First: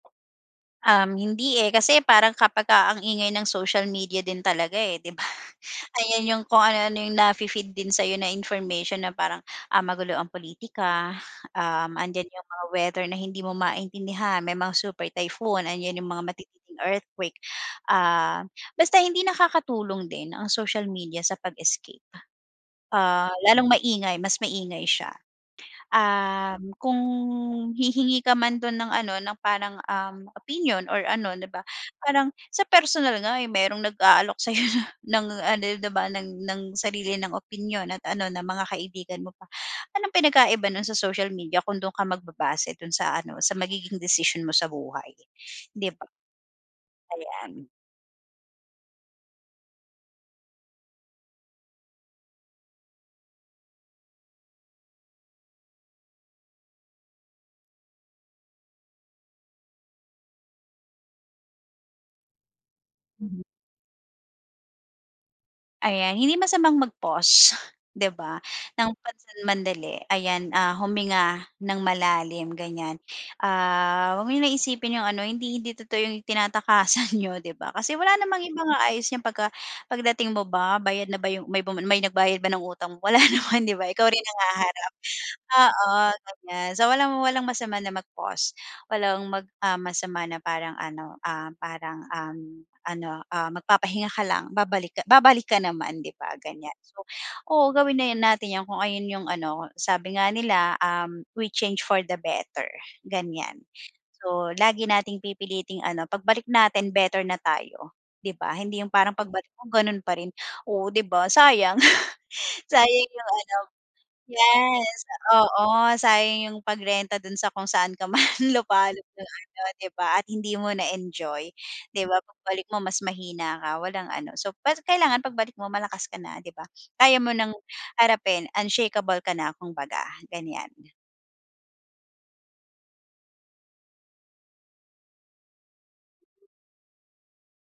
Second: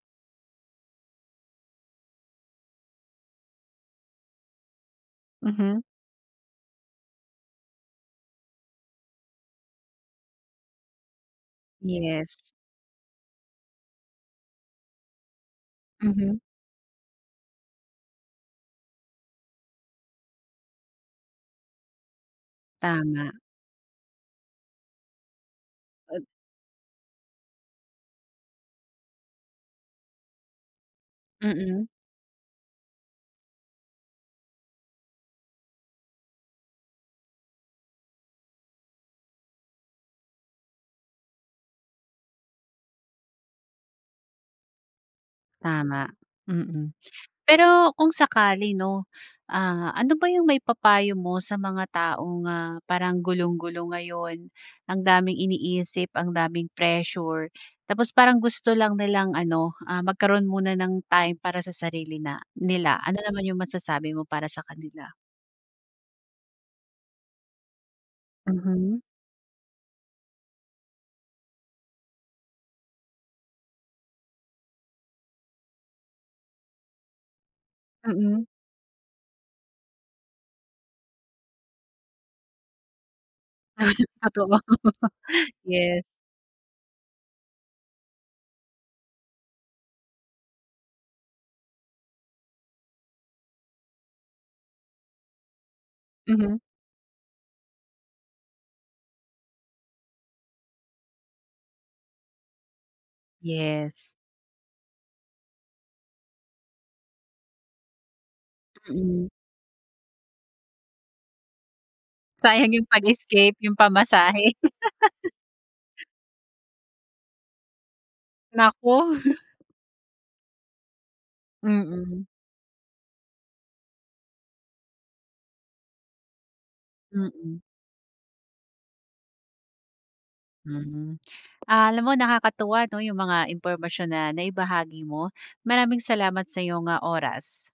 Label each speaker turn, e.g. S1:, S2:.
S1: Um, hindi, eh. Kasi parang kapagka ang ingay ng social media din talaga, eh, di ba?
S2: Mhm.
S1: Ayan yung kung ano-ano yung nafi-feed din sa'yo na information na parang, ah, magulo ang pulitika, um, andiyan
S2: Yes.
S1: yung mga weather na hindi mo maintindihan, may mga super typhoon, andiyan yung mga
S2: Mhm.
S1: matitinding earthquake. Ah, basta hindi nakakatulong din, ang social media sa pag-escape. Ah,
S2: Tama.
S1: lalong maingay, mas maingay siya.
S2: At
S1: Um, kung hihingi ka man dun ng ano, ng parang, um, opinion or ano, di ba?
S2: Mm.
S1: Parang sa personal nga, eh, merong nag-aalok sa'yo na ng ano, di ba ng ng sarili nilang opinyon at ano, na mga kaibigan mo pa. Anong pinagkaiba nun sa social media kung dun ka magbabase, dun sa ano, sa magiging desisyon mo sa buhay, di ba?
S2: Tama. Mm.
S1: Ayan.
S2: Pero kung sakali 'no, ah, ano ba yung maipapayo mo sa mga taong, ah, parang gulong-gulo ngayon, ang daming iniisip, ang daming pressure. Tapos parang gusto lang nilang ano, ah, magkaroon muna ng time para sa sarili na nila. Ano
S1: Mhm.
S2: naman yung masasabi mo para sa kanila?
S1: Ayan, hindi masamang mag-pause, di ba, ng
S2: Mhm.
S1: pansamandali. Ayan, ah, huminga ng malalim, ganiyan. Ah, huwag mo na isipin yung ano, hindi hindi totoo yung tinatakasan niyo, di ba? Kasi wala namang
S2: Mm.
S1: ibang aayos niyan pagka pagdating mo ba, bayad na ba yung may bumun may nagbayad ba ng utang mo? Wala naman, di ba?
S2: Ay,
S1: Ikaw rin ang
S2: totoo,
S1: haharap. Oo,
S2: yes.
S1: ganiyan. So walang walang masama na mag-pause. Walang mag, ah, masama na parang ano, ah, parang, um, ano, ah, magpapahinga ka lang, babalik ka babalik ka naman, 'di ba
S2: Mhm.
S1: ganiyan. So, oo, gawin na 'yan natin 'yan kung ayun yung ano, sabi nga nila, um, "We change for the better." ganiyan.
S2: Yes.
S1: So, lagi nating pipiliting ano, pagbalik natin better na tayo, di ba? Hindi yung parang
S2: Mm.
S1: pagbalik mo, ganun pa rin, oo, 'di ba sayang,
S2: Sayang yung
S1: sayang yung ano
S2: pag-escape, yung pamasahe.
S1: yes. Oo, sayang yung pag-renta dun sa kung saan ka man
S2: Naku.
S1: lupalop ng ano, di ba at hindi mo na-enjoy. Di ba
S2: Mm.
S1: pagbalik mo, mas mahina ka, walang ano, so pa kailangan pagbalik mo, malakas ka na, di ba? Kaya mo nang
S2: Mm.
S1: harapin, unshakeable ka na, kung baga, ganiyan.
S2: Hmm. Alam mo nakakatuwa ano yung mga impormasyon na naibahagi mo. Maraming salamat sa'yong, ah, oras.